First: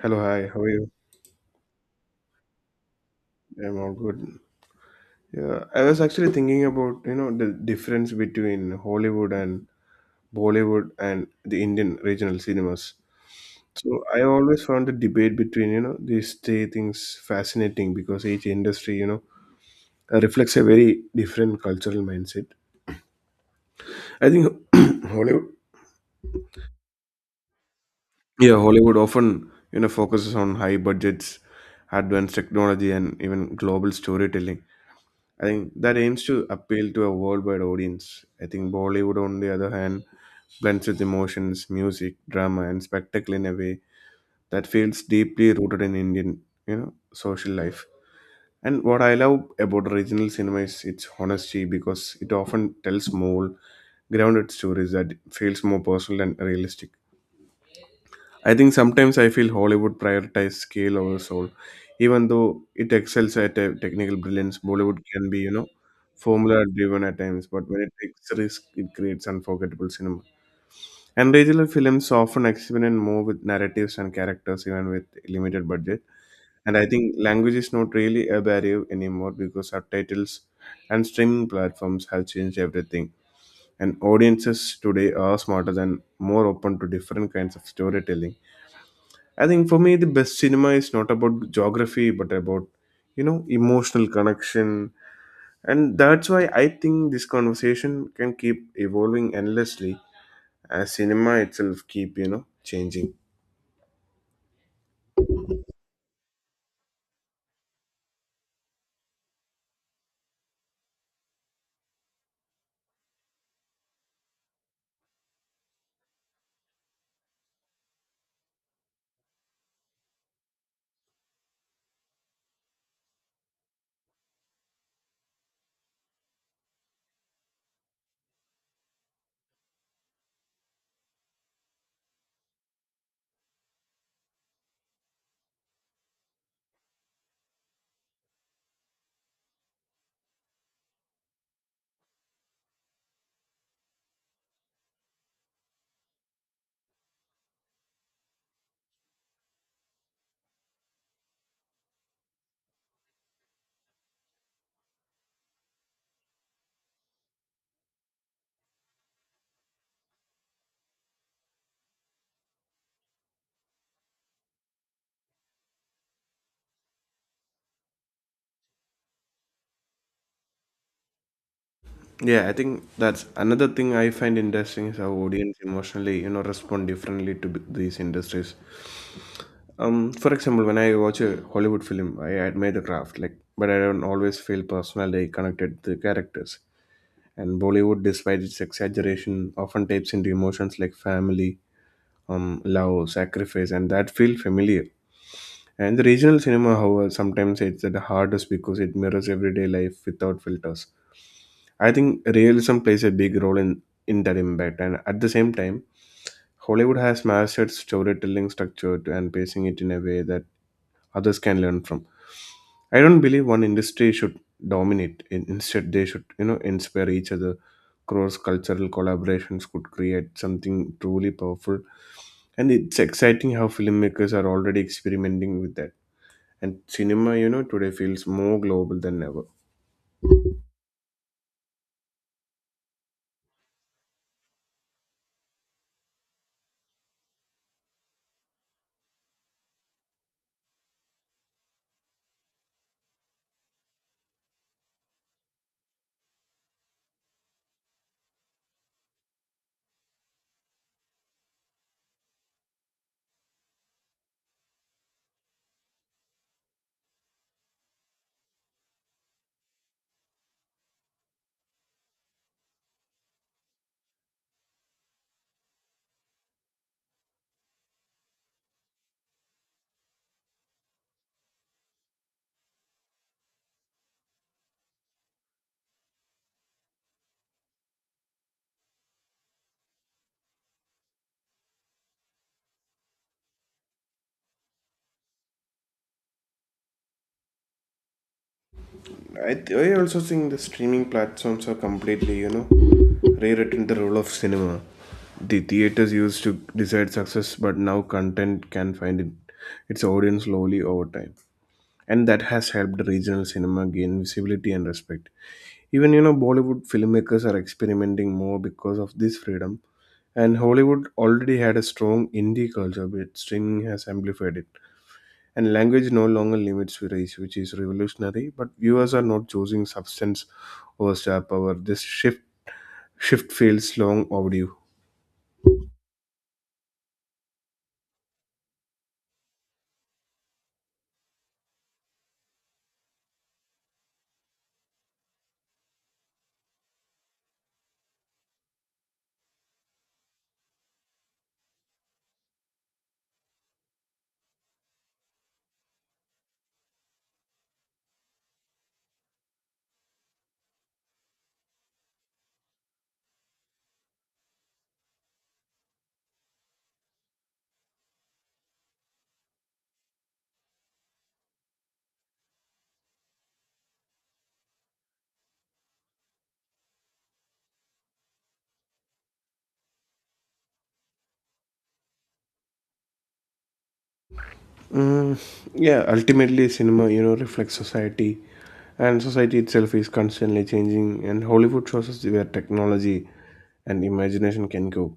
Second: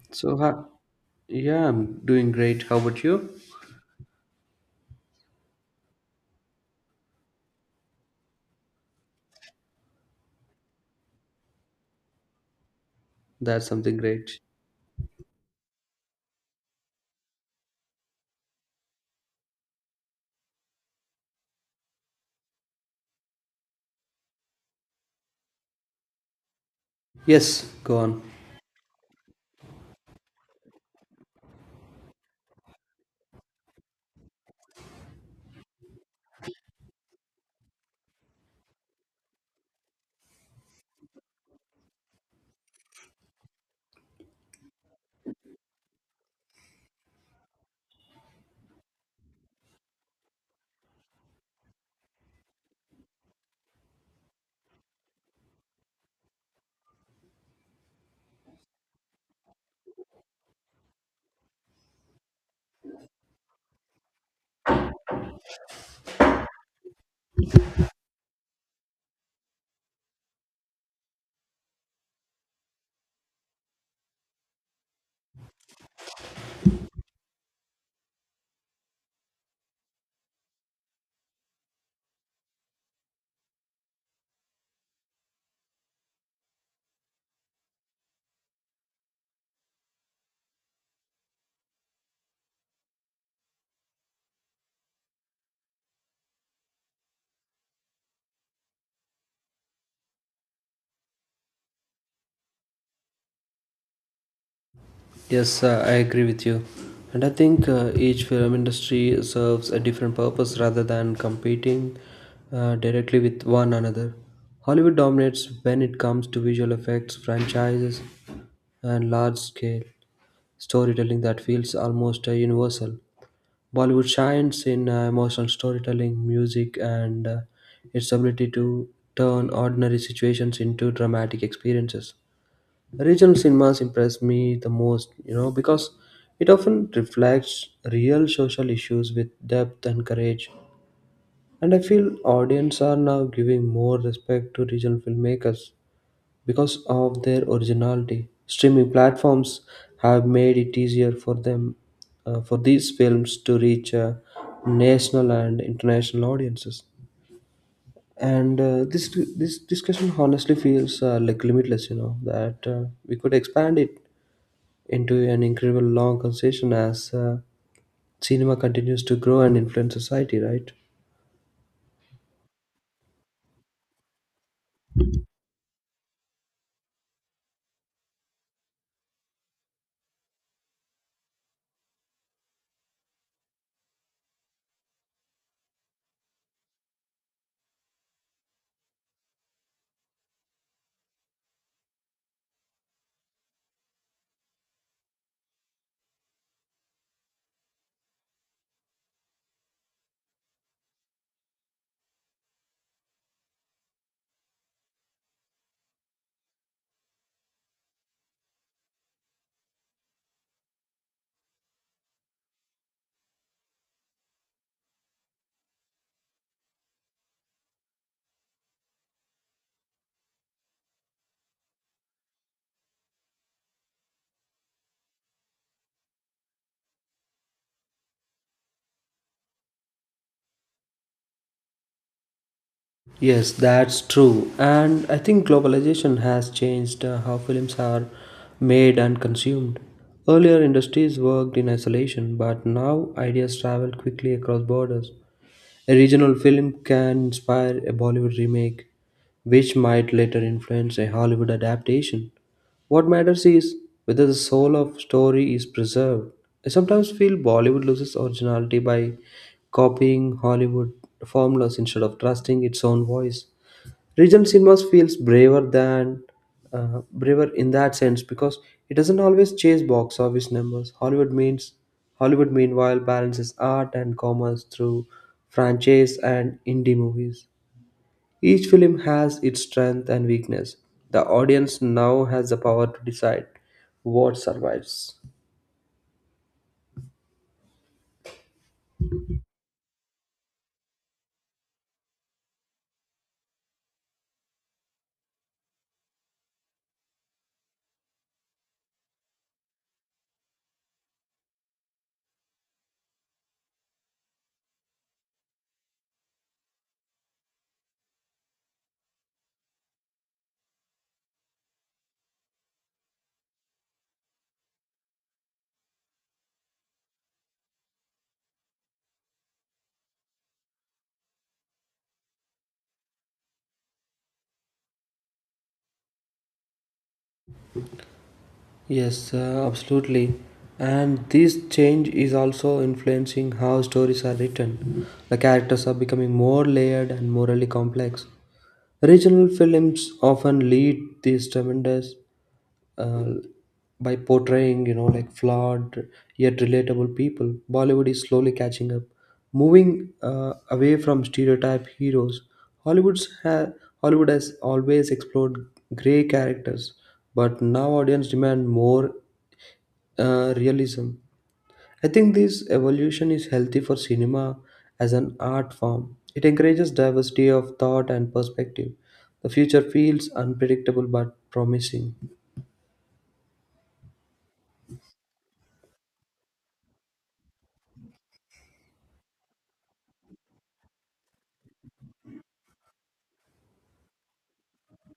Hello, So, hi. How are you? yeah, I'm doing great. How about you? I'm all good. Yeah, I was actually thinking about, you know, the difference between Hollywood and Bollywood and the Indian regional cinemas. That's something So I great. always found the debate between, you know, these three things fascinating because each industry, you know, reflects a very different cultural mindset. I think Hollywood, Yes, go on. yeah, Hollywood often, you know, focuses on high budgets, advanced technology, and even global storytelling I think that aims to appeal to a worldwide audience. I think Bollywood, on the other hand, blends with emotions, music, drama, and spectacle in a way that feels deeply rooted in Indian, you know, social life. And what I love about regional cinema is its honesty because it often tells more grounded stories that feels more personal and realistic. I think sometimes I feel Hollywood prioritizes scale over soul. Even though it excels at a technical brilliance, Bollywood can be, you know, formula driven at times, but when it takes risk, it creates unforgettable cinema. And regional films often experiment more with narratives and characters, even with limited budget. And I think language is not really a barrier anymore because subtitles and streaming platforms have changed everything. And audiences today are smarter and more open to different kinds of storytelling. I think for me, the best cinema is not about geography, but about, you know, emotional connection. And that's why I think this conversation can keep evolving endlessly as cinema itself keep, you know, changing. Yes, I agree with you. And I think each film industry serves a different purpose rather than competing directly with one another. Hollywood dominates when it comes to visual effects, franchises, and large scale storytelling that feels almost universal. Bollywood shines in emotional storytelling, music, and its ability to turn ordinary situations into dramatic experiences. Regional cinemas impress me the most, you know, because it often reflects real social issues with depth and courage. And I feel audience are now giving more respect to regional filmmakers because of their originality, streaming platforms have made it easier for them for these films to reach national and international audiences. And this discussion honestly feels like limitless. You know that we could expand it into an incredible long conversation as cinema continues to grow and influence society, right? Yeah, I think that's another thing I find interesting is how audience emotionally, you know, respond differently to these industries. For example, when I watch a Hollywood film, I admire the craft, like, but I don't always feel personally connected to the characters. And Bollywood, despite its exaggeration, often taps into emotions like family, love, sacrifice, and that feel familiar. And the regional cinema, however, sometimes it's the hardest because it mirrors everyday life without filters. I think realism plays a big role in that impact. And at the same time, Hollywood has mastered storytelling structure and pacing it in a way that others can learn from. I don't believe one industry should dominate. Instead, they should, you know, inspire each other. Cross cultural collaborations could create something truly powerful. And it's exciting how filmmakers are already experimenting with that. And cinema, you know, today feels more global than ever. Yes, that's true. And I think globalization has changed how films are made and consumed. Earlier, industries worked in isolation, but now ideas travel quickly across borders. A regional film can inspire a Bollywood remake, which might later influence a Hollywood adaptation. What matters is whether the soul of story is preserved. I sometimes feel Bollywood loses originality by copying Hollywood formulas instead of trusting its own voice. Regional cinemas feels braver than braver in that sense because it doesn't always chase box office numbers. Hollywood meanwhile balances art and commerce through franchise and indie movies. Each film has its strength and weakness. The audience now has the power to decide what survives. I also think the streaming platforms are completely, you know, rewritten the role of cinema. The theaters used to decide success, but now content can find it, its audience slowly over time. And that has helped regional cinema gain visibility and respect. Even, you know, Bollywood filmmakers are experimenting more because of this freedom. And Hollywood already had a strong indie culture, but streaming has amplified it. And language no longer limits race, which is revolutionary. But viewers are not choosing substance over star power. This shift feels long overdue. Yes, absolutely. And this change is also influencing how stories are written. The characters are becoming more layered and morally complex. Regional films often lead these tremendous uh, by portraying, you know, like flawed yet relatable people. Bollywood is slowly catching up, moving away from stereotype heroes. Hollywood's ha- Hollywood has always explored gray characters, but now audience demand more realism. I think this evolution is healthy for cinema as an art form. It encourages diversity of thought and perspective. The future feels unpredictable but promising. Mm, yeah, ultimately, cinema you know reflects society, and society itself is constantly changing. And Hollywood shows us where technology and imagination can go,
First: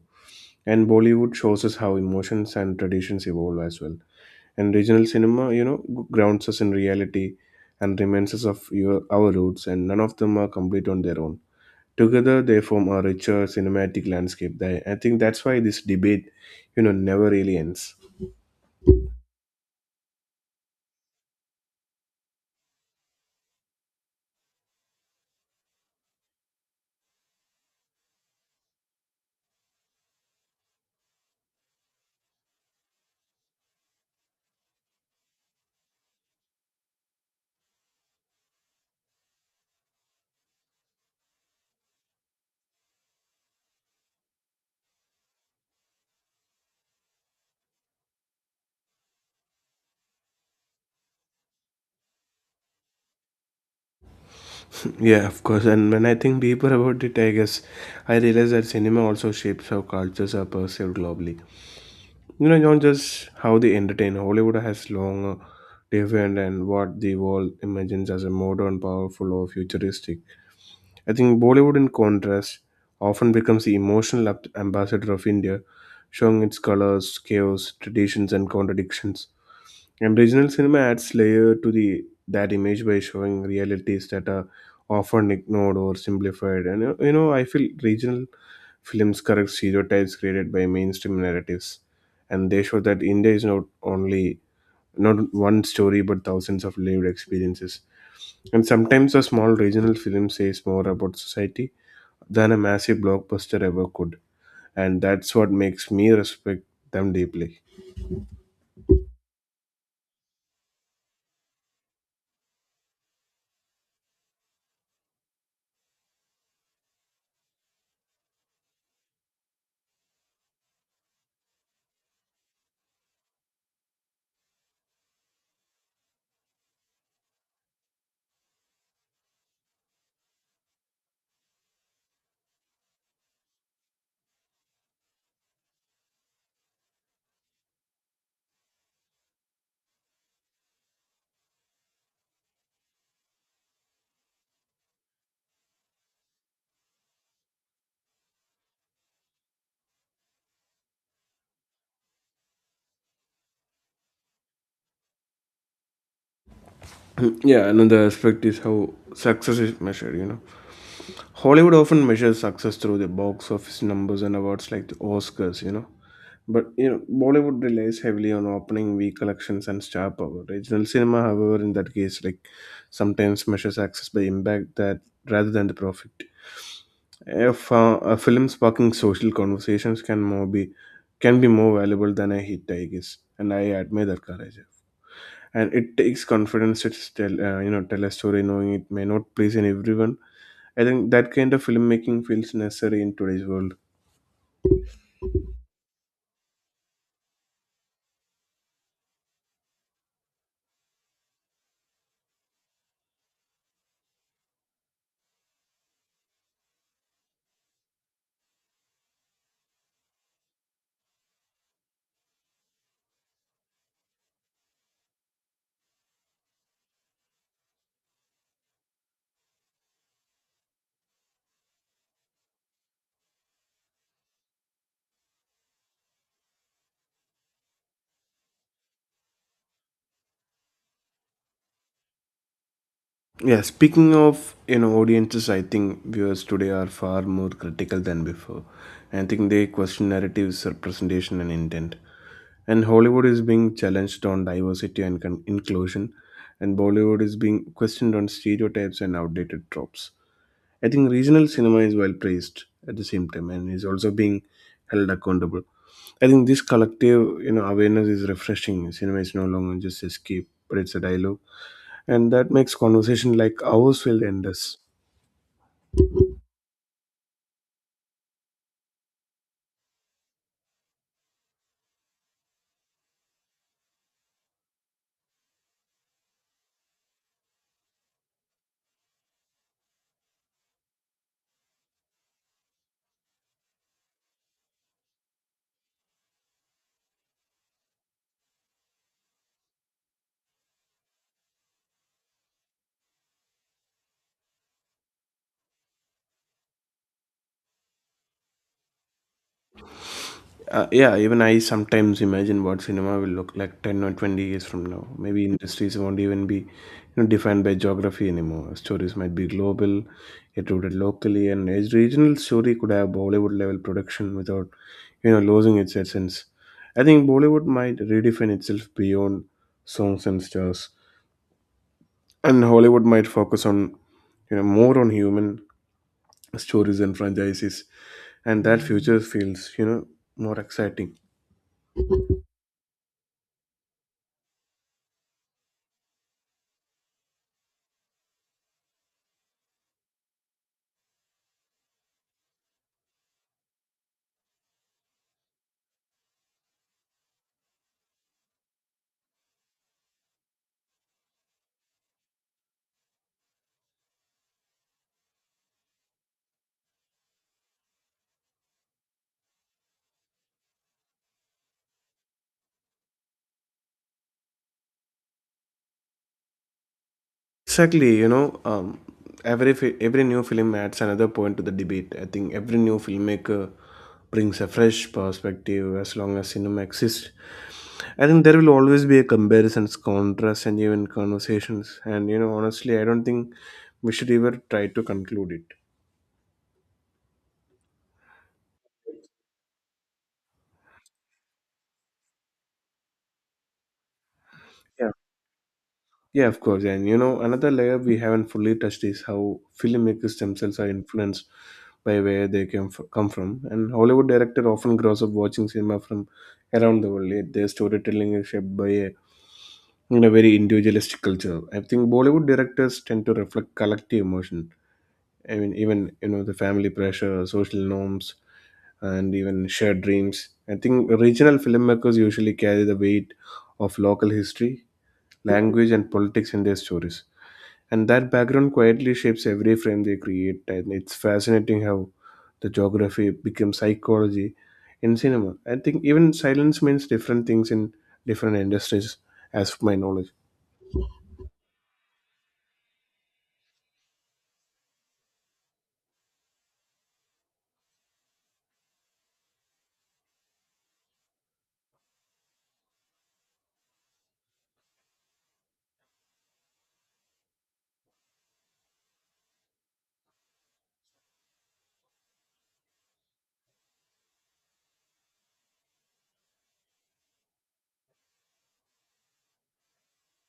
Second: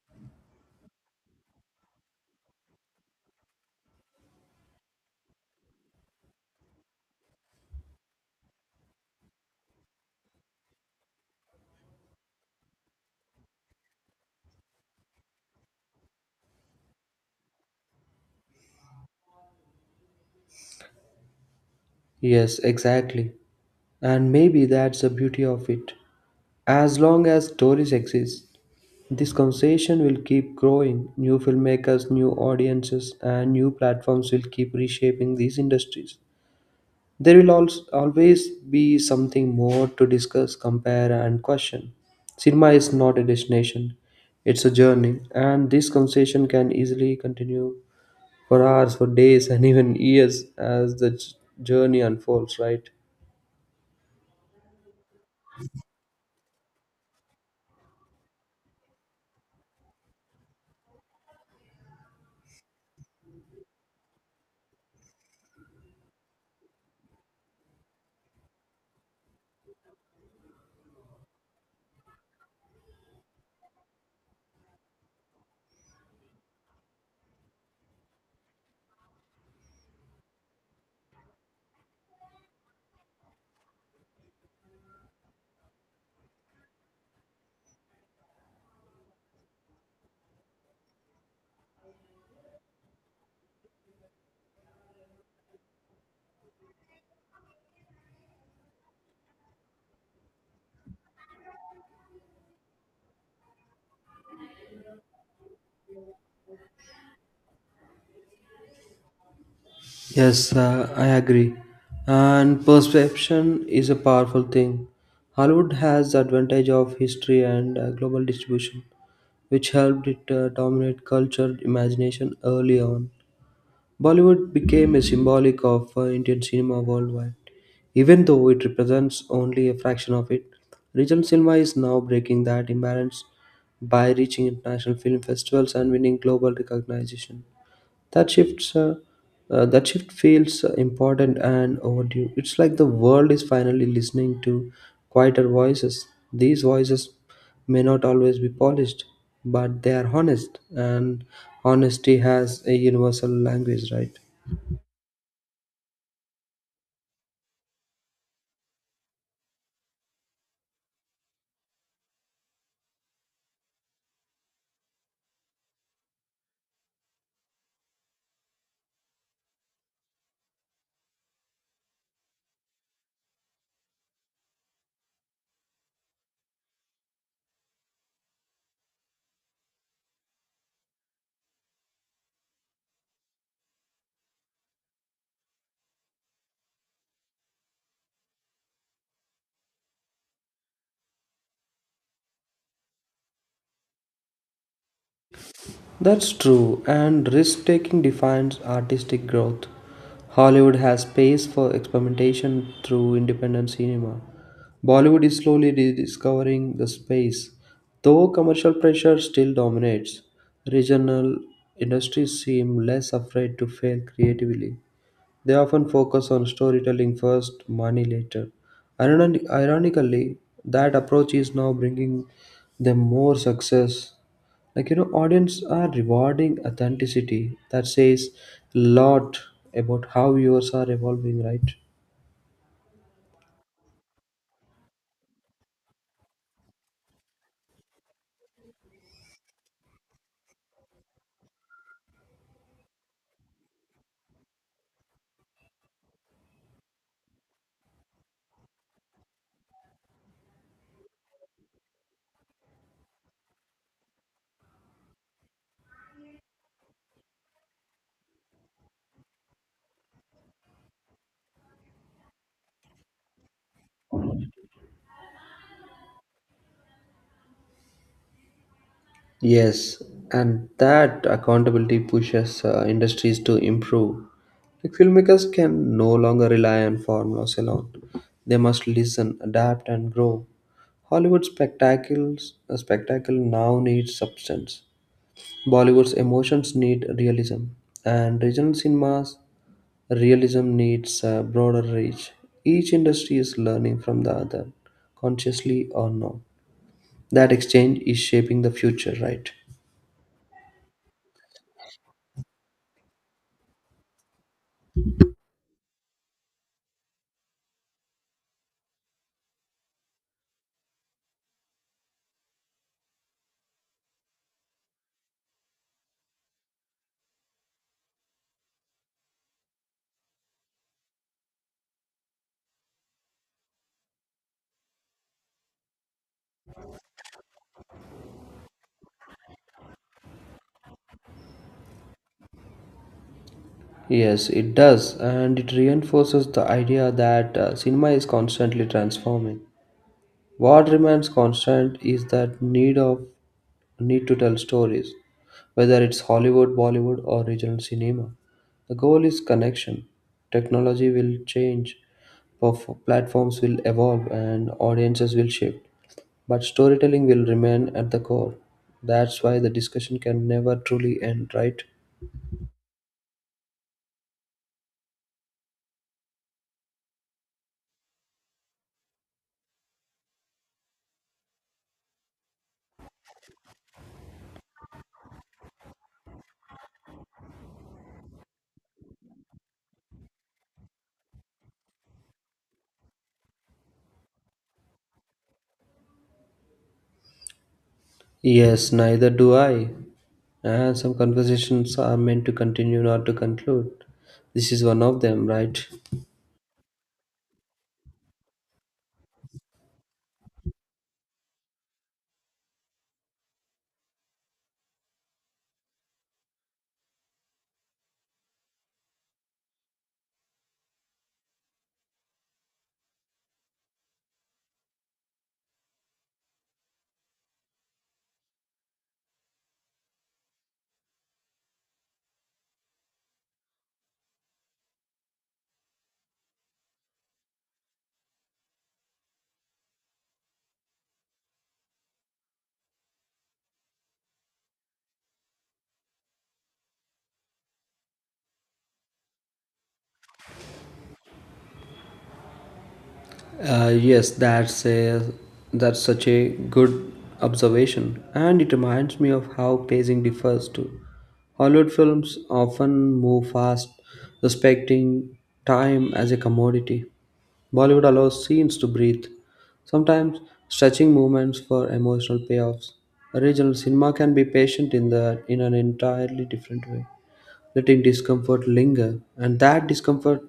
and Bollywood shows us how emotions and traditions evolve as well. And regional cinema, you know, grounds us in reality and reminds us of your, our roots, and none of them are complete on their own. Together they form a richer cinematic landscape. They, I think that's why this debate, you know, never really ends. Yes, exactly. And maybe that's the beauty of it. As long as stories exist, this conversation will keep growing. New filmmakers, new audiences, and new platforms will keep reshaping these industries. There will also always be something more to discuss, compare, and question. Cinema is not a destination, it's a journey, and this conversation can easily continue for hours, for days, and even years as the journey unfolds, right? Yeah, of course. And when I think deeper about it, I guess I realize that cinema also shapes how cultures are perceived globally. You know, not just how they entertain. Hollywood has long defined and what the world imagines as a modern, powerful, or futuristic. I think Bollywood, in contrast, often becomes the emotional ambassador of India, showing its colors, chaos, traditions, and contradictions. And regional cinema adds layer to the that image by showing realities that are often ignored or simplified. And you know, I feel regional films correct stereotypes created by mainstream narratives, and they show that India is not only not one story but thousands of lived experiences. And sometimes a small regional film says more about society than a massive blockbuster ever could, and that's what makes me respect them deeply. Yes, I agree. And perception is a powerful thing. Hollywood has the advantage of history and global distribution, which helped it dominate culture imagination early on. Bollywood became a symbolic of Indian cinema worldwide. Even though it represents only a fraction of it, regional cinema is now breaking that imbalance by reaching international film festivals and winning global recognition. That shifts, uh, that shift feels important and overdue. It's like the world is finally listening to quieter voices. These voices may not always be polished, but they are honest, and honesty has a universal language, right? Yeah, another aspect is how success is measured, you know. Hollywood often measures success through the box office numbers and awards like the Oscars, you know. But, you know, Bollywood relies heavily on opening week collections and star power. Regional cinema, however, in that case, like sometimes measures success by impact that rather than the profit. If a film sparking social conversations can more be can be more valuable than a hit, I guess. And I admire that courage and it takes confidence to tell you know tell a story knowing it may not please in everyone. I think that kind of filmmaking feels necessary in today's world. That's true, and risk taking defines artistic growth. Hollywood has space for experimentation through independent cinema. Bollywood is slowly rediscovering the space, though commercial pressure still dominates. Regional industries seem less afraid to fail creatively. They often focus on storytelling first, money later. Ironically, that approach is now bringing them more success. Like, you know, audience are rewarding authenticity. That says a lot about how viewers are evolving, right? Yeah, speaking of you know audiences I think viewers today are far more critical than before, and I think they question narratives representation and intent. And Hollywood is being challenged on diversity and inclusion, and Bollywood is being questioned on stereotypes and outdated tropes. I think regional cinema is well praised at the same time and is also being held accountable. I think this collective, you know, awareness is refreshing. Cinema is no longer just escape, but it's a dialogue, and that makes conversation like ours feel endless. Yes, and that accountability pushes industries to improve. Like filmmakers can no longer rely on formulas alone. They must listen, adapt, and grow. Hollywood spectacle now needs substance. Bollywood's emotions need realism, and regional cinemas' realism needs a broader reach. Each industry is learning from the other, consciously or not. That exchange is shaping the future, right? Yeah, even I sometimes imagine what cinema will look like 10 or 20 years from now. Maybe industries won't even be you know, defined by geography anymore. Stories might be global, yet rooted locally, and each regional story could have Bollywood level production without you know losing its essence. I think Bollywood might redefine itself beyond songs and stars, and Hollywood might focus on you know more on human stories and franchises, and that future feels you know more exciting. Yes, it does, and it reinforces the idea that cinema is constantly transforming. What remains constant is that need of need to tell stories, whether it's Hollywood, Bollywood, or regional cinema. The goal is connection. Technology will change, platforms will evolve, and audiences will shift. But storytelling will remain at the core. That's why the discussion can never truly end, right? Exactly, you know, every every new film adds another point to the debate. I think every new filmmaker brings a fresh perspective as long as cinema exists. I think there will always be a comparisons, contrasts, and even conversations. And you know, honestly, I don't think we should ever try to conclude it. Yes, neither do I. And some conversations are meant to continue, not to conclude. This is one Yeah. of them, right? Yeah, of course. And you know, another layer we haven't fully touched is how filmmakers themselves are influenced by where they come from. And Hollywood director often grows up watching cinema from around the world. Yet their storytelling is shaped by a in a very individualistic culture. I think Bollywood directors tend to reflect collective emotion. I mean, even you know the family pressure, social norms, and even shared dreams. I think regional filmmakers usually carry the weight of local history language, and politics in their stories. And that background quietly shapes every frame they create. And it's fascinating how the geography becomes psychology in cinema. I think even silence means different things in different industries, as of my knowledge. Yes, that's such a good observation, and it reminds me of how pacing differs too. Hollywood films often move fast, respecting time as a commodity. Bollywood allows scenes to breathe, sometimes stretching movements for emotional payoffs. Regional cinema can be patient in an entirely different way letting discomfort linger. And that discomfort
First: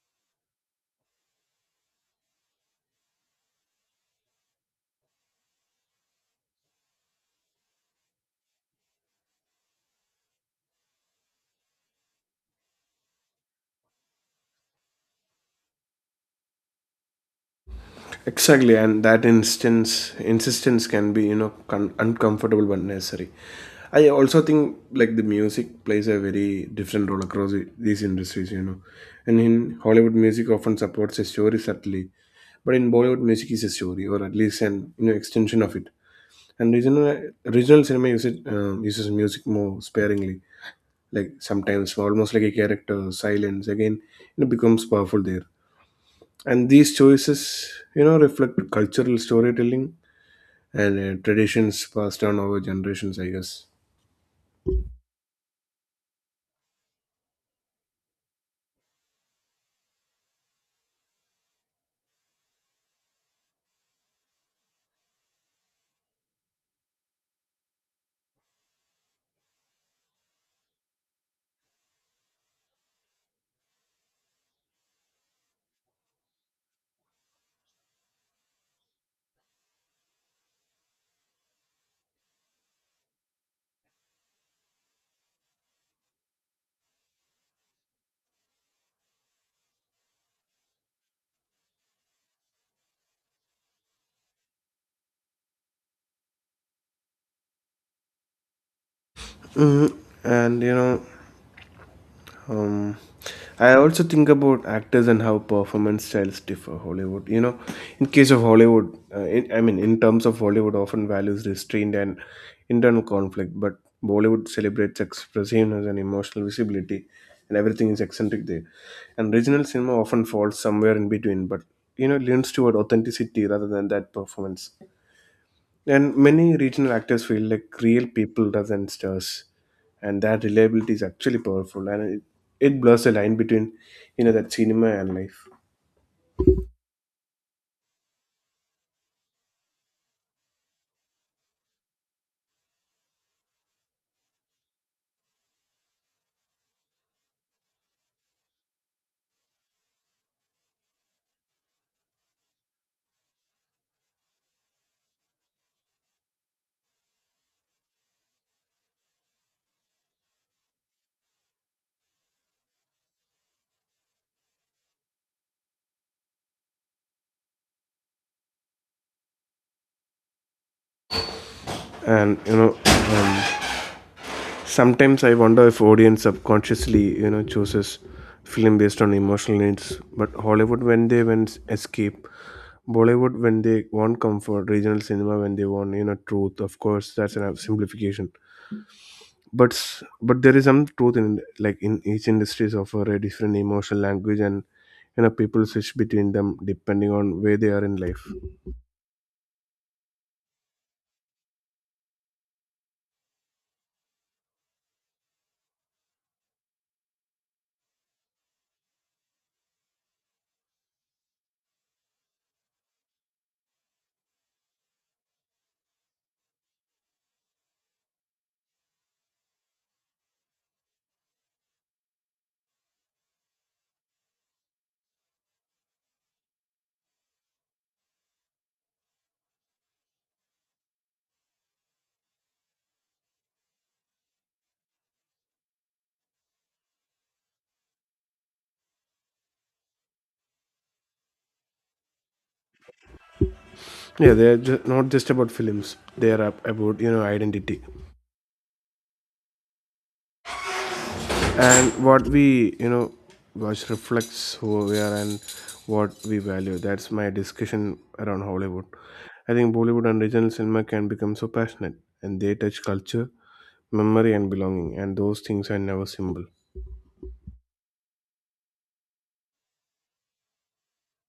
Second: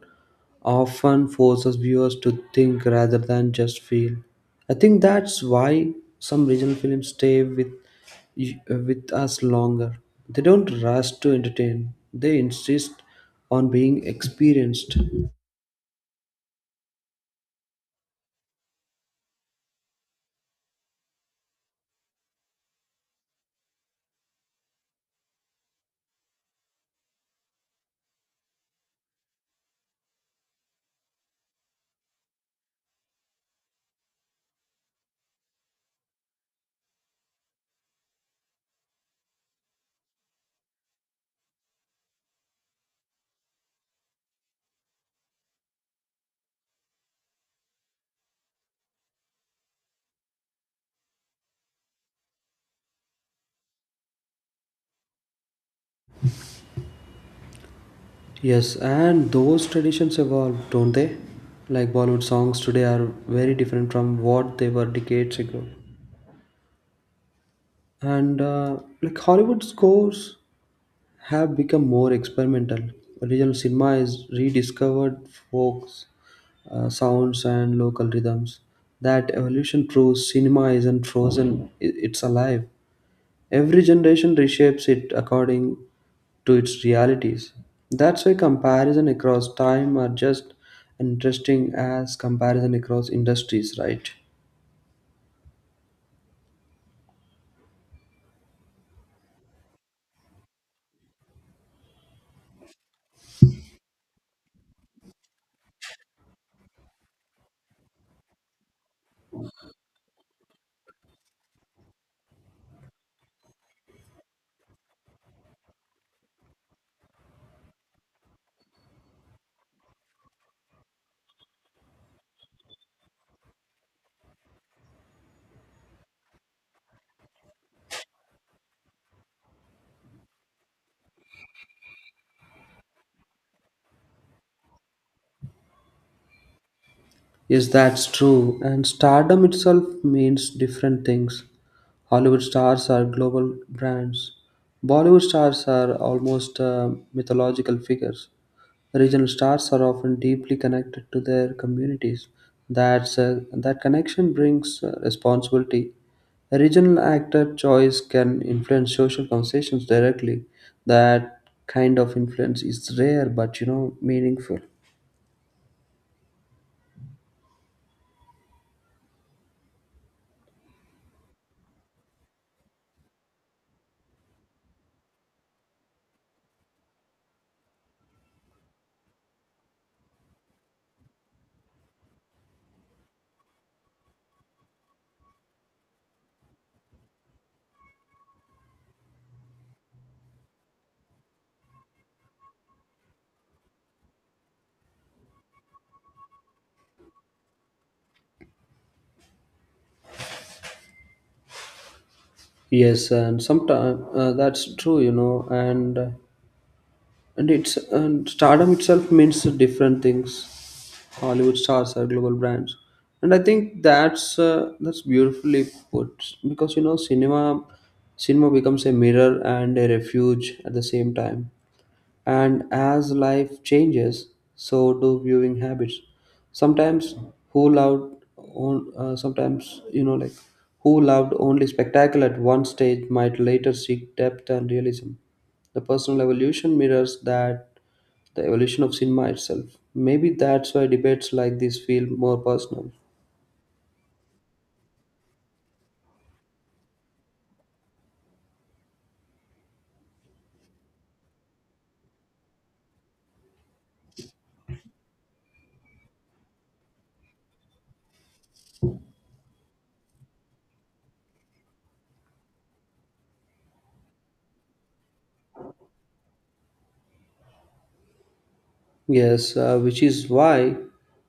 often forces viewers to think rather than just feel. I think that's why some regional films stay with us longer. They don't rush to entertain. They insist on being experienced. Exactly, and that instance insistence can be you know uncomfortable but necessary. I also think like the music plays a very different role across these industries, you know. And in Hollywood, music often supports a story subtly, but in Bollywood, music is a story, or at least an you know extension of it. And regional cinema uses uses music more sparingly, like sometimes almost like a character silence. Again, you know, becomes powerful there. And these choices, you know, reflect cultural storytelling and traditions passed down over generations, I guess. Yes, and those traditions evolve, don't they? Like Bollywood songs today are very different from what they were decades ago. And like Hollywood scores have become more experimental. Regional cinema is rediscovered folk sounds and local rhythms. That evolution proves cinema isn't frozen, it's alive. Every generation reshapes it according to its realities. That's why comparison across time are just interesting as comparison across industries, right? Mm-hmm. And you know, Um, I also think about actors and how performance styles differ. Hollywood, you know, in case of Hollywood, in, I mean, in terms of Hollywood, often values restraint and internal conflict, but Bollywood celebrates expressiveness and emotional visibility, and everything is eccentric there. And regional cinema often falls somewhere in between, but you know, leans toward authenticity rather than that performance. And many regional actors feel like real people rather than stars, and that reliability is actually powerful, and it blurs the line between you know that cinema and life. Yes, that's true. And stardom itself means different things. Hollywood stars are global brands. Bollywood stars are almost mythological figures. Regional stars are often deeply connected to their communities. That connection brings responsibility. A regional actor choice can influence social conversations directly. That kind of influence is rare but you know meaningful. And you know, um, sometimes I wonder if audience subconsciously you know chooses film based on emotional needs, but Hollywood when they want escape, Bollywood when they want comfort, regional cinema when they want you know truth. Of course, that's an simplification but but there is some truth in like in each industries offer a different emotional language and people switch between them depending on where they are in life Yes, and sometimes that's true, you know, and stardom itself means different things. Hollywood stars are global brands, and I think that's beautifully put because you know cinema becomes a mirror and a refuge at the same time. And as life changes, so do viewing habits. Sometimes who loved, sometimes you know, like who loved only spectacle at one stage might later seek depth and realism. The personal evolution mirrors that the evolution of cinema itself. Maybe that's why debates like this feel more personal. yeah they're not just about films, they are about identity and what we you know watch reflects who we are and what we value. That's my discussion around Hollywood. I think Bollywood and regional cinema can become so passionate, and they touch culture, memory and belonging, and those things are never simple. Yes, which is why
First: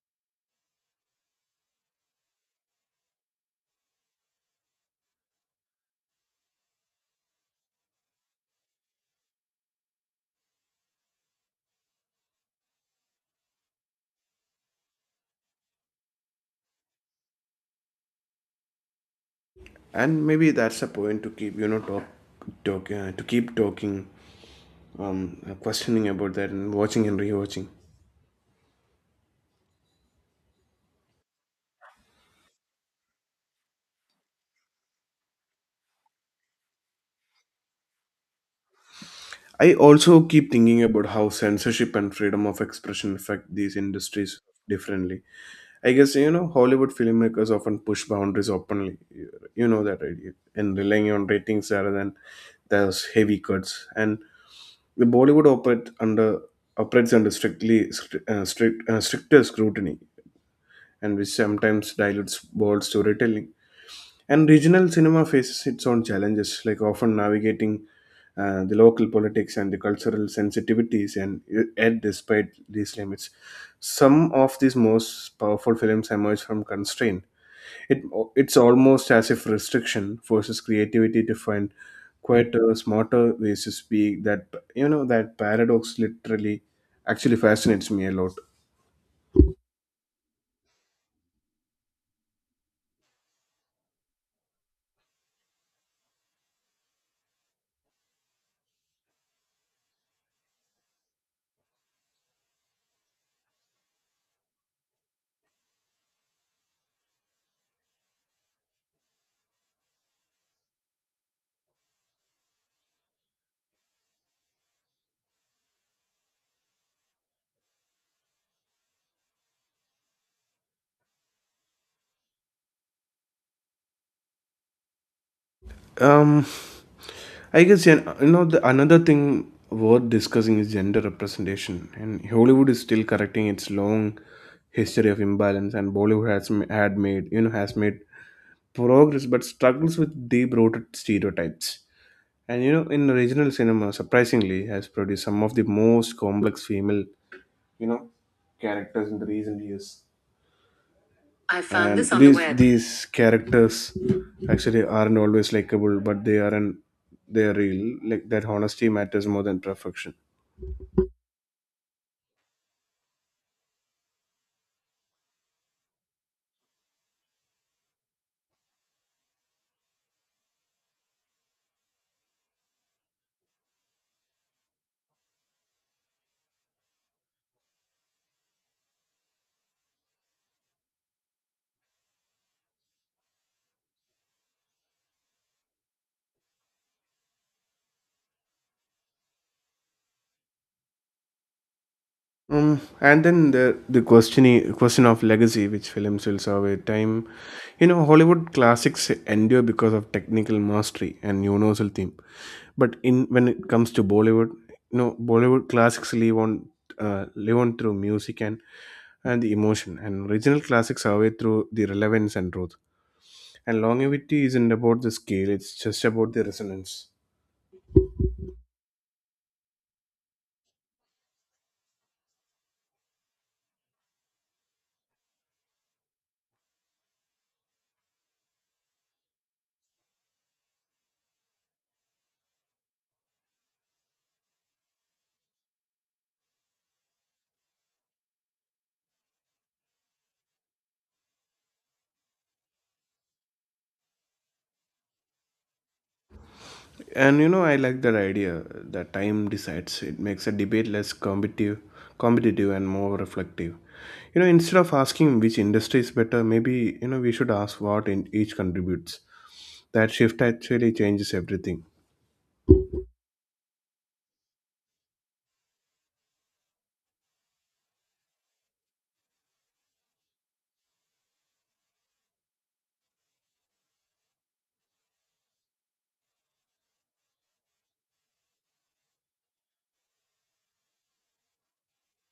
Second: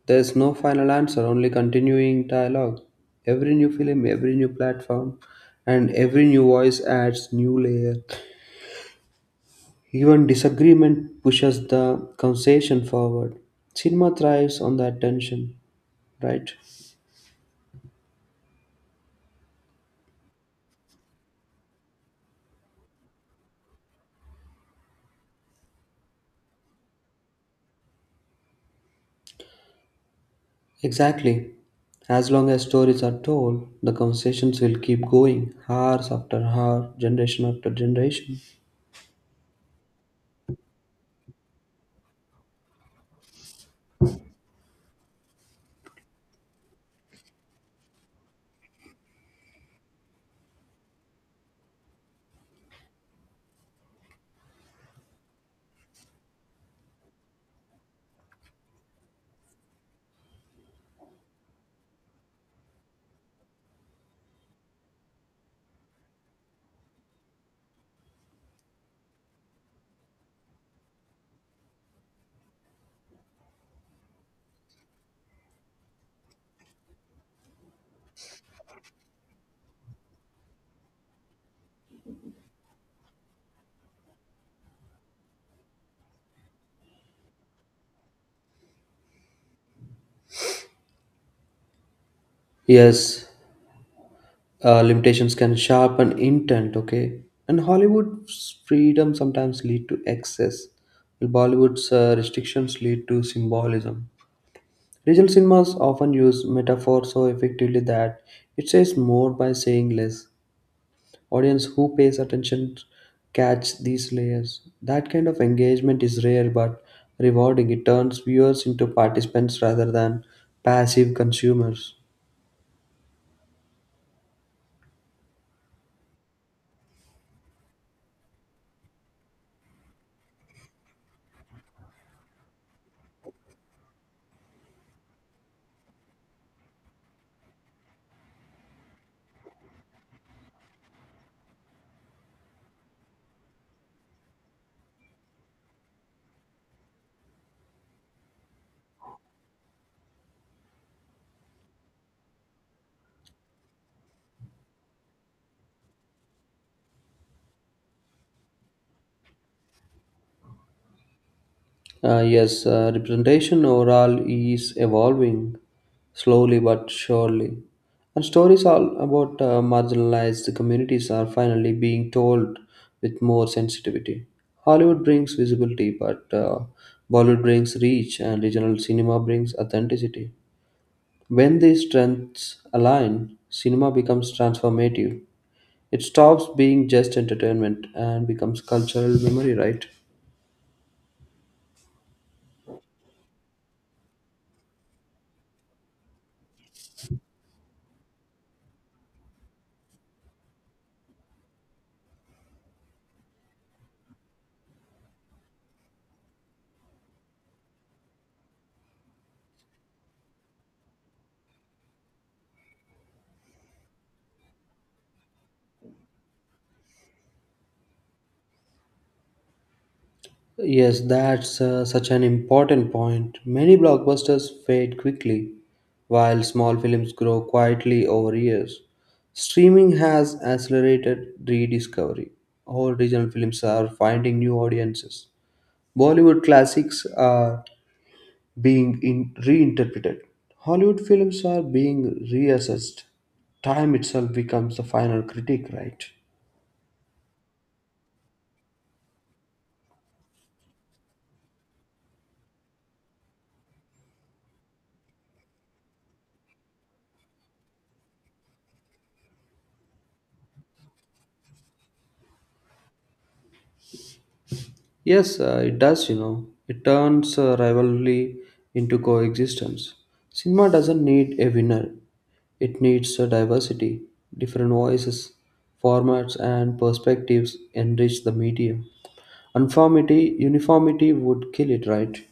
there's no final answer, only continuing dialogue. Every new film, every new platform, and every new voice adds new layer. Even disagreement pushes the conversation forward. Cinema thrives on that tension, right? And maybe that's a point to keep you know talk, talk to keep talking, questioning about that and watching and rewatching. Exactly. As long as stories are told, the conversations will keep going, hours after hour, generation after generation. I also keep thinking about how censorship and freedom of expression affect these industries differently. I guess you know Hollywood filmmakers often push boundaries openly, you know that, right? And relying on ratings rather than those heavy cuts. And the bollywood operate under operates under strictly stri- strict stricter scrutiny, and which sometimes dilutes bold storytelling. And regional cinema faces its own challenges, like often navigating the local politics and the cultural sensitivities, and yet, despite these limits, some of these most powerful films emerge from constraint. It, it's almost as if restriction forces creativity to find quieter, smarter ways to speak. That you know that paradox literally actually fascinates me a lot. Yes, limitations can sharpen intent. Okay, and Hollywood's freedom sometimes lead to excess while Bollywood's restrictions lead to symbolism. Regional cinemas often use metaphor so effectively that it says more by saying less. Audience who pays attention catch these layers. That kind of engagement is rare but rewarding. It turns viewers into participants rather than passive consumers. Um, I guess yeah, you know the another thing worth discussing is gender representation, and Hollywood is still correcting its long history of imbalance, and Bollywood has m- had made you know has made progress but struggles with deep-rooted stereotypes. And you know, in regional cinema, surprisingly, has produced some of the most complex female you know characters in the recent years. I found, and this. And on the these web. These characters actually aren't always likable, but they aren't they're real, like that honesty matters more than perfection. Yes, representation overall is evolving slowly but surely. And stories all about marginalized communities are finally being told with more sensitivity. Hollywood brings visibility, but Bollywood brings reach, and regional cinema brings authenticity. When these strengths align, cinema becomes transformative. It stops being just entertainment and becomes cultural memory, right? And then the question of legacy, which films will serve with time. You know, Hollywood classics endure because of technical mastery and universal theme, but in when it comes to Bollywood, you know, Bollywood classics live on through music and the emotion, and original classics survive through the relevance and truth. And longevity isn't about the scale, it's just about the resonance. Yes, that's such an important point. Many blockbusters fade quickly, while small films grow quietly over years. Streaming has accelerated rediscovery. All regional films are finding new audiences. Bollywood classics are being reinterpreted. Hollywood films are being reassessed. Time itself becomes the final critic, right? And you know, I like that idea that time decides. It makes a debate less competitive and more reflective. You know, instead of asking which industry is better, maybe you know we should ask what in each contributes. That shift actually changes everything. Yes, it does, you know. It turns rivalry into coexistence. Cinema doesn't need a winner, it needs a diversity. Different voices, formats, and perspectives enrich the medium. Uniformity would kill it, right?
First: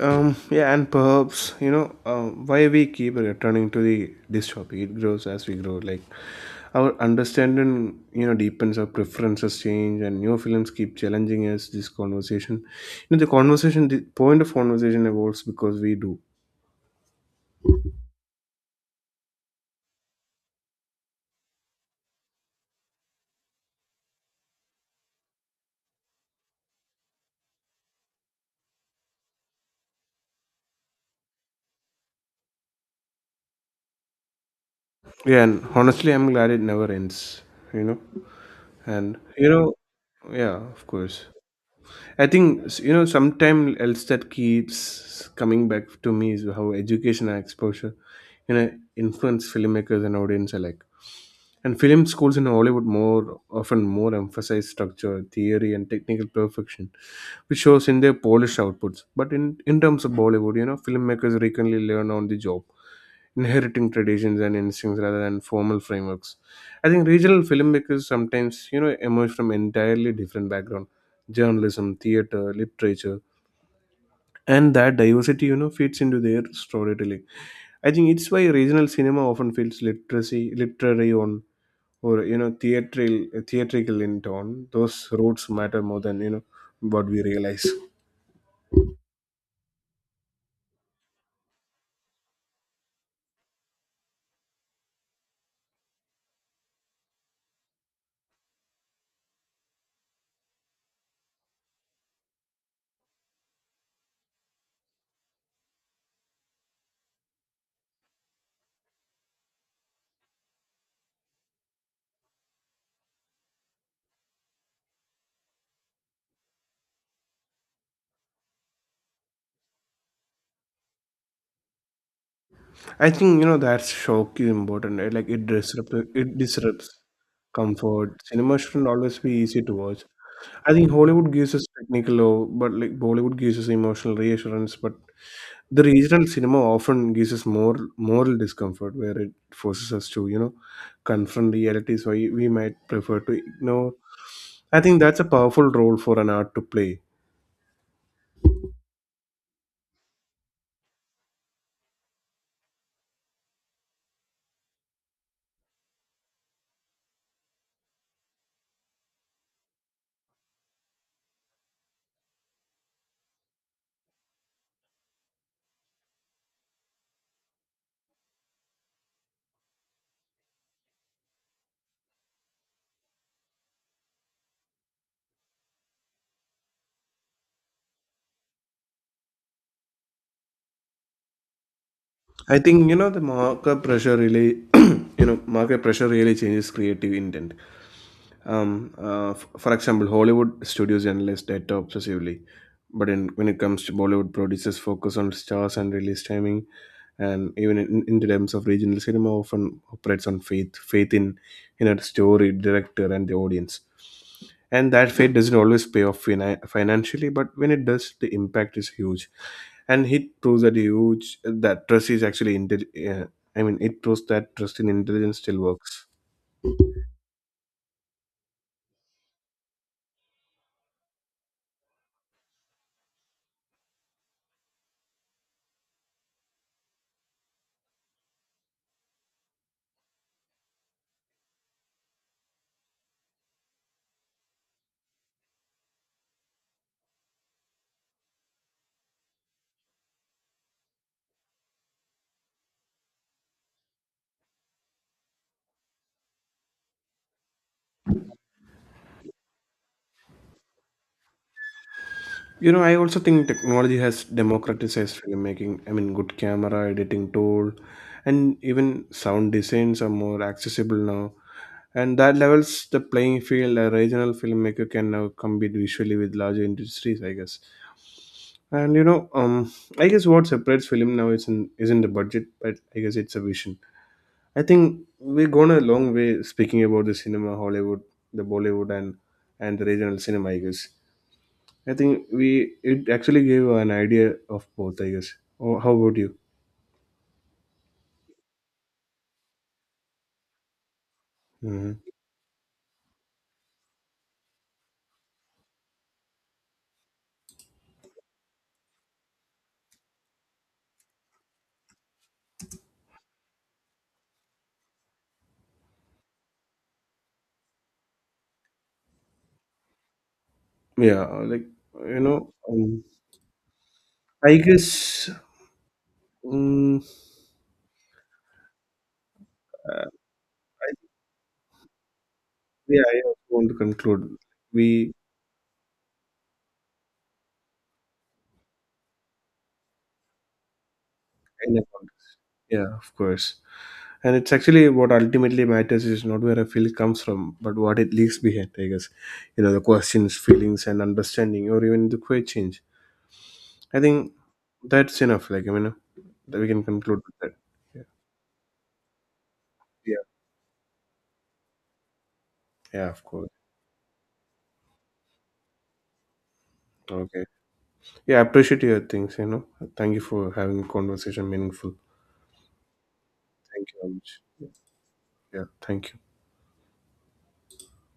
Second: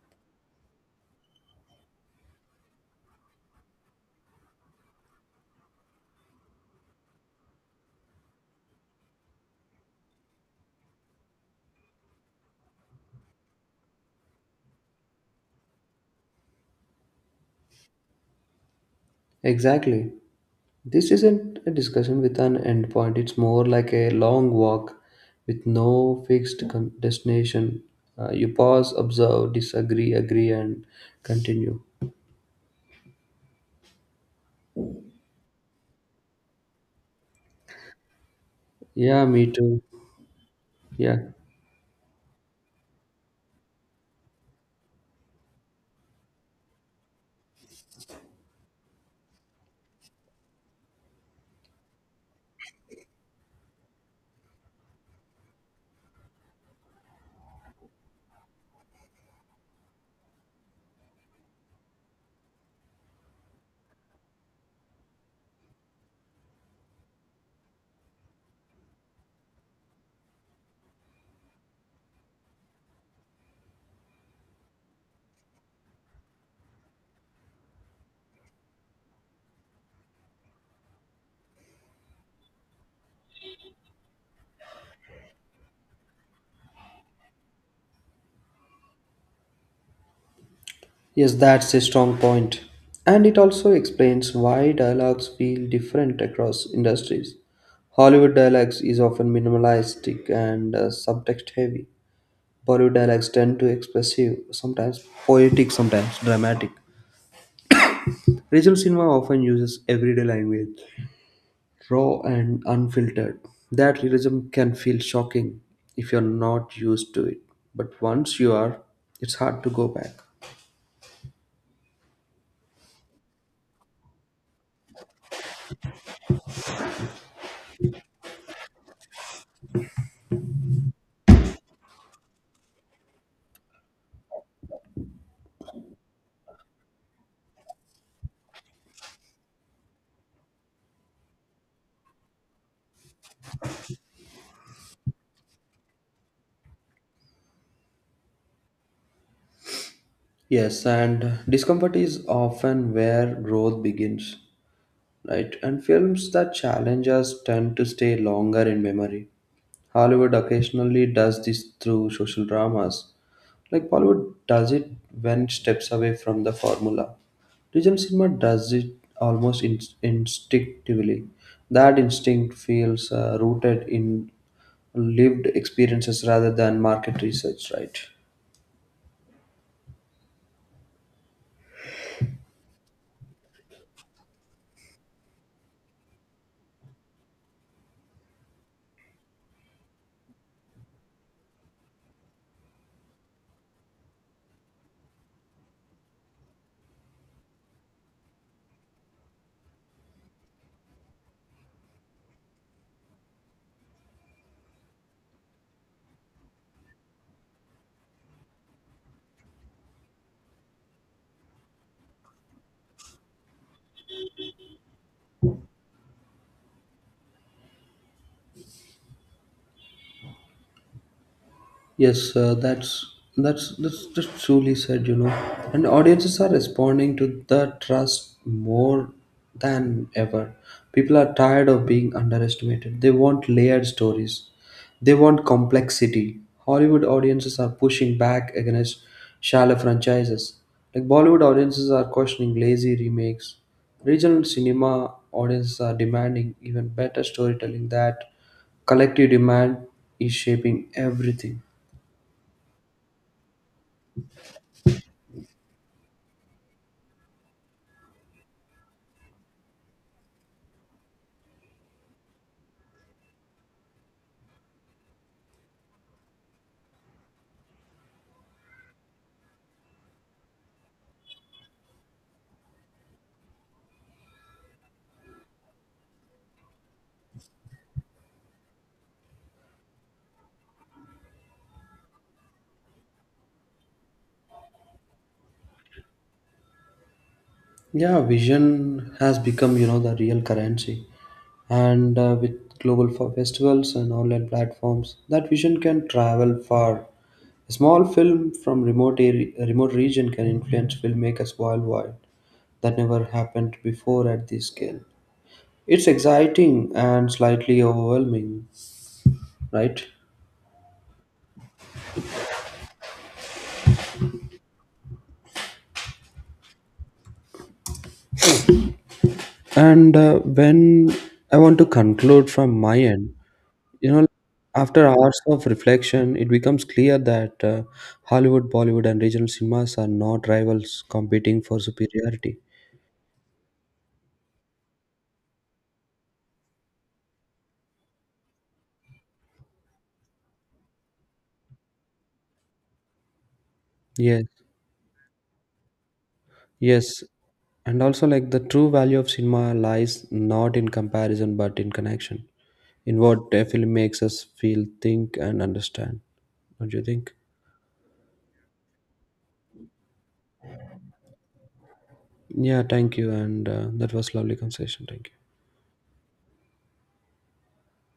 Yeah, and perhaps you know why we keep returning to the this topic. It grows as we grow. Like our understanding, you know, deepens. Our preferences change, and new films keep challenging us. This conversation, you know, the conversation, the point of conversation evolves because we do. Exactly. This isn't a discussion with an end point, it's more like a long walk with no fixed destination. You pause, observe, disagree, agree, and continue. Yeah, and honestly, I'm glad it never ends. You know, and Yeah, me you know, too. yeah, of Yeah. course. I think you know sometime else that keeps coming back to me is how education and exposure, you know, influence filmmakers and audience alike. And film schools in Hollywood more often more emphasize structure, theory, and technical perfection, which shows in their polished outputs. But in terms of Bollywood, you know, filmmakers frequently learn on the job, inheriting traditions and instincts rather than formal frameworks. I think regional filmmakers sometimes, you know, emerge from entirely different background: journalism, theater, literature, and that diversity you know fits into their storytelling. I think it's why regional cinema often feels literacy literary, on or you know theatrical in tone. Those roots matter more than you know what we realize. Yes, that's a strong point. And it also explains why dialogues feel different across industries. Hollywood dialogues is often minimalistic and subtext heavy. Bollywood dialogues tend to expressive, sometimes poetic, sometimes dramatic. Regional cinema often uses everyday language, raw and unfiltered. That realism can feel shocking if you're not used to it, but once you are, it's hard to go back. I think you know that's shock is important, right? Like it disrupts comfort. Cinema shouldn't always be easy to watch. I think Hollywood gives us technical love, but like Bollywood gives us emotional reassurance, but the regional cinema often gives us more moral discomfort, where it forces us to, you know, confront realities we might prefer to ignore. I think that's a powerful role for an art to play. Yes, and discomfort is often where growth begins, right? And films that challenge us tend to stay longer in memory. Hollywood occasionally does this through social dramas, like Bollywood does it when it steps away from the formula. Regional cinema does it almost instinctively. That instinct feels rooted in lived experiences rather than market research, right? I think you know the market pressure really, you know, market pressure really changes creative intent. For example, Hollywood studios analyze data obsessively, but when it comes to Bollywood, producers focus on stars and release timing, and even in terms of regional cinema, often operates on faith, in a story, director, and the audience. And that faith doesn't always pay off financially, but when it does, the impact is huge. And it proves that huge that trust is actually I mean, it proves that trust in intelligence still works. Yes, that's just truly said, you know. And audiences are responding to the trust more than ever. People are tired of being underestimated. They want layered stories. They want complexity. Hollywood audiences are pushing back against shallow franchises. Like Bollywood audiences are questioning lazy remakes. Regional cinema audiences are demanding even better storytelling. That collective demand is shaping everything. You know, I also think technology has democratized filmmaking. I mean, good camera, editing tool, and even sound designs are more accessible now. And that levels the playing field. A regional filmmaker can now compete visually with larger industries, I guess. And you know, I guess what separates film now isn't the budget, but I guess it's a vision. I think we've gone a long way speaking about the cinema, Hollywood, the Bollywood, and the regional cinema, I guess. I think we it actually gave an idea of both, I guess. Oh, how about you? Yeah, vision has become, you know, the real currency. Hmm. And with global festivals and online platforms, that vision can travel far. A small film from remote region can influence filmmakers worldwide. That never happened before at this scale. It's exciting and slightly overwhelming, right? Yeah, like you know, I guess. Um, uh, And I, when I want to conclude from my yeah, I end, also want to you know, conclude. after We hours of reflection, it becomes clear that Hollywood, Bollywood, and regional cinemas are not rivals competing end for up on this. superiority. Yeah, of course. And it's actually what ultimately matters is not where a feel comes from, but what it leaves behind. I guess, you know, the questions, feelings, and understanding, or even the quiet change. I think Yes, that's enough. Like I mean, that we can conclude yes. with that. And Yeah. also, like the true value of cinema Yeah. lies not in comparison but in connection, Yeah. in Of course. what a film makes us feel, think, and understand. Don't you think? Okay. Yeah, I appreciate your things, you know. Thank you for having a conversation meaningful. Yeah, thank you. And Thank you that very was lovely much. conversation. Thank you. Yeah, thank you.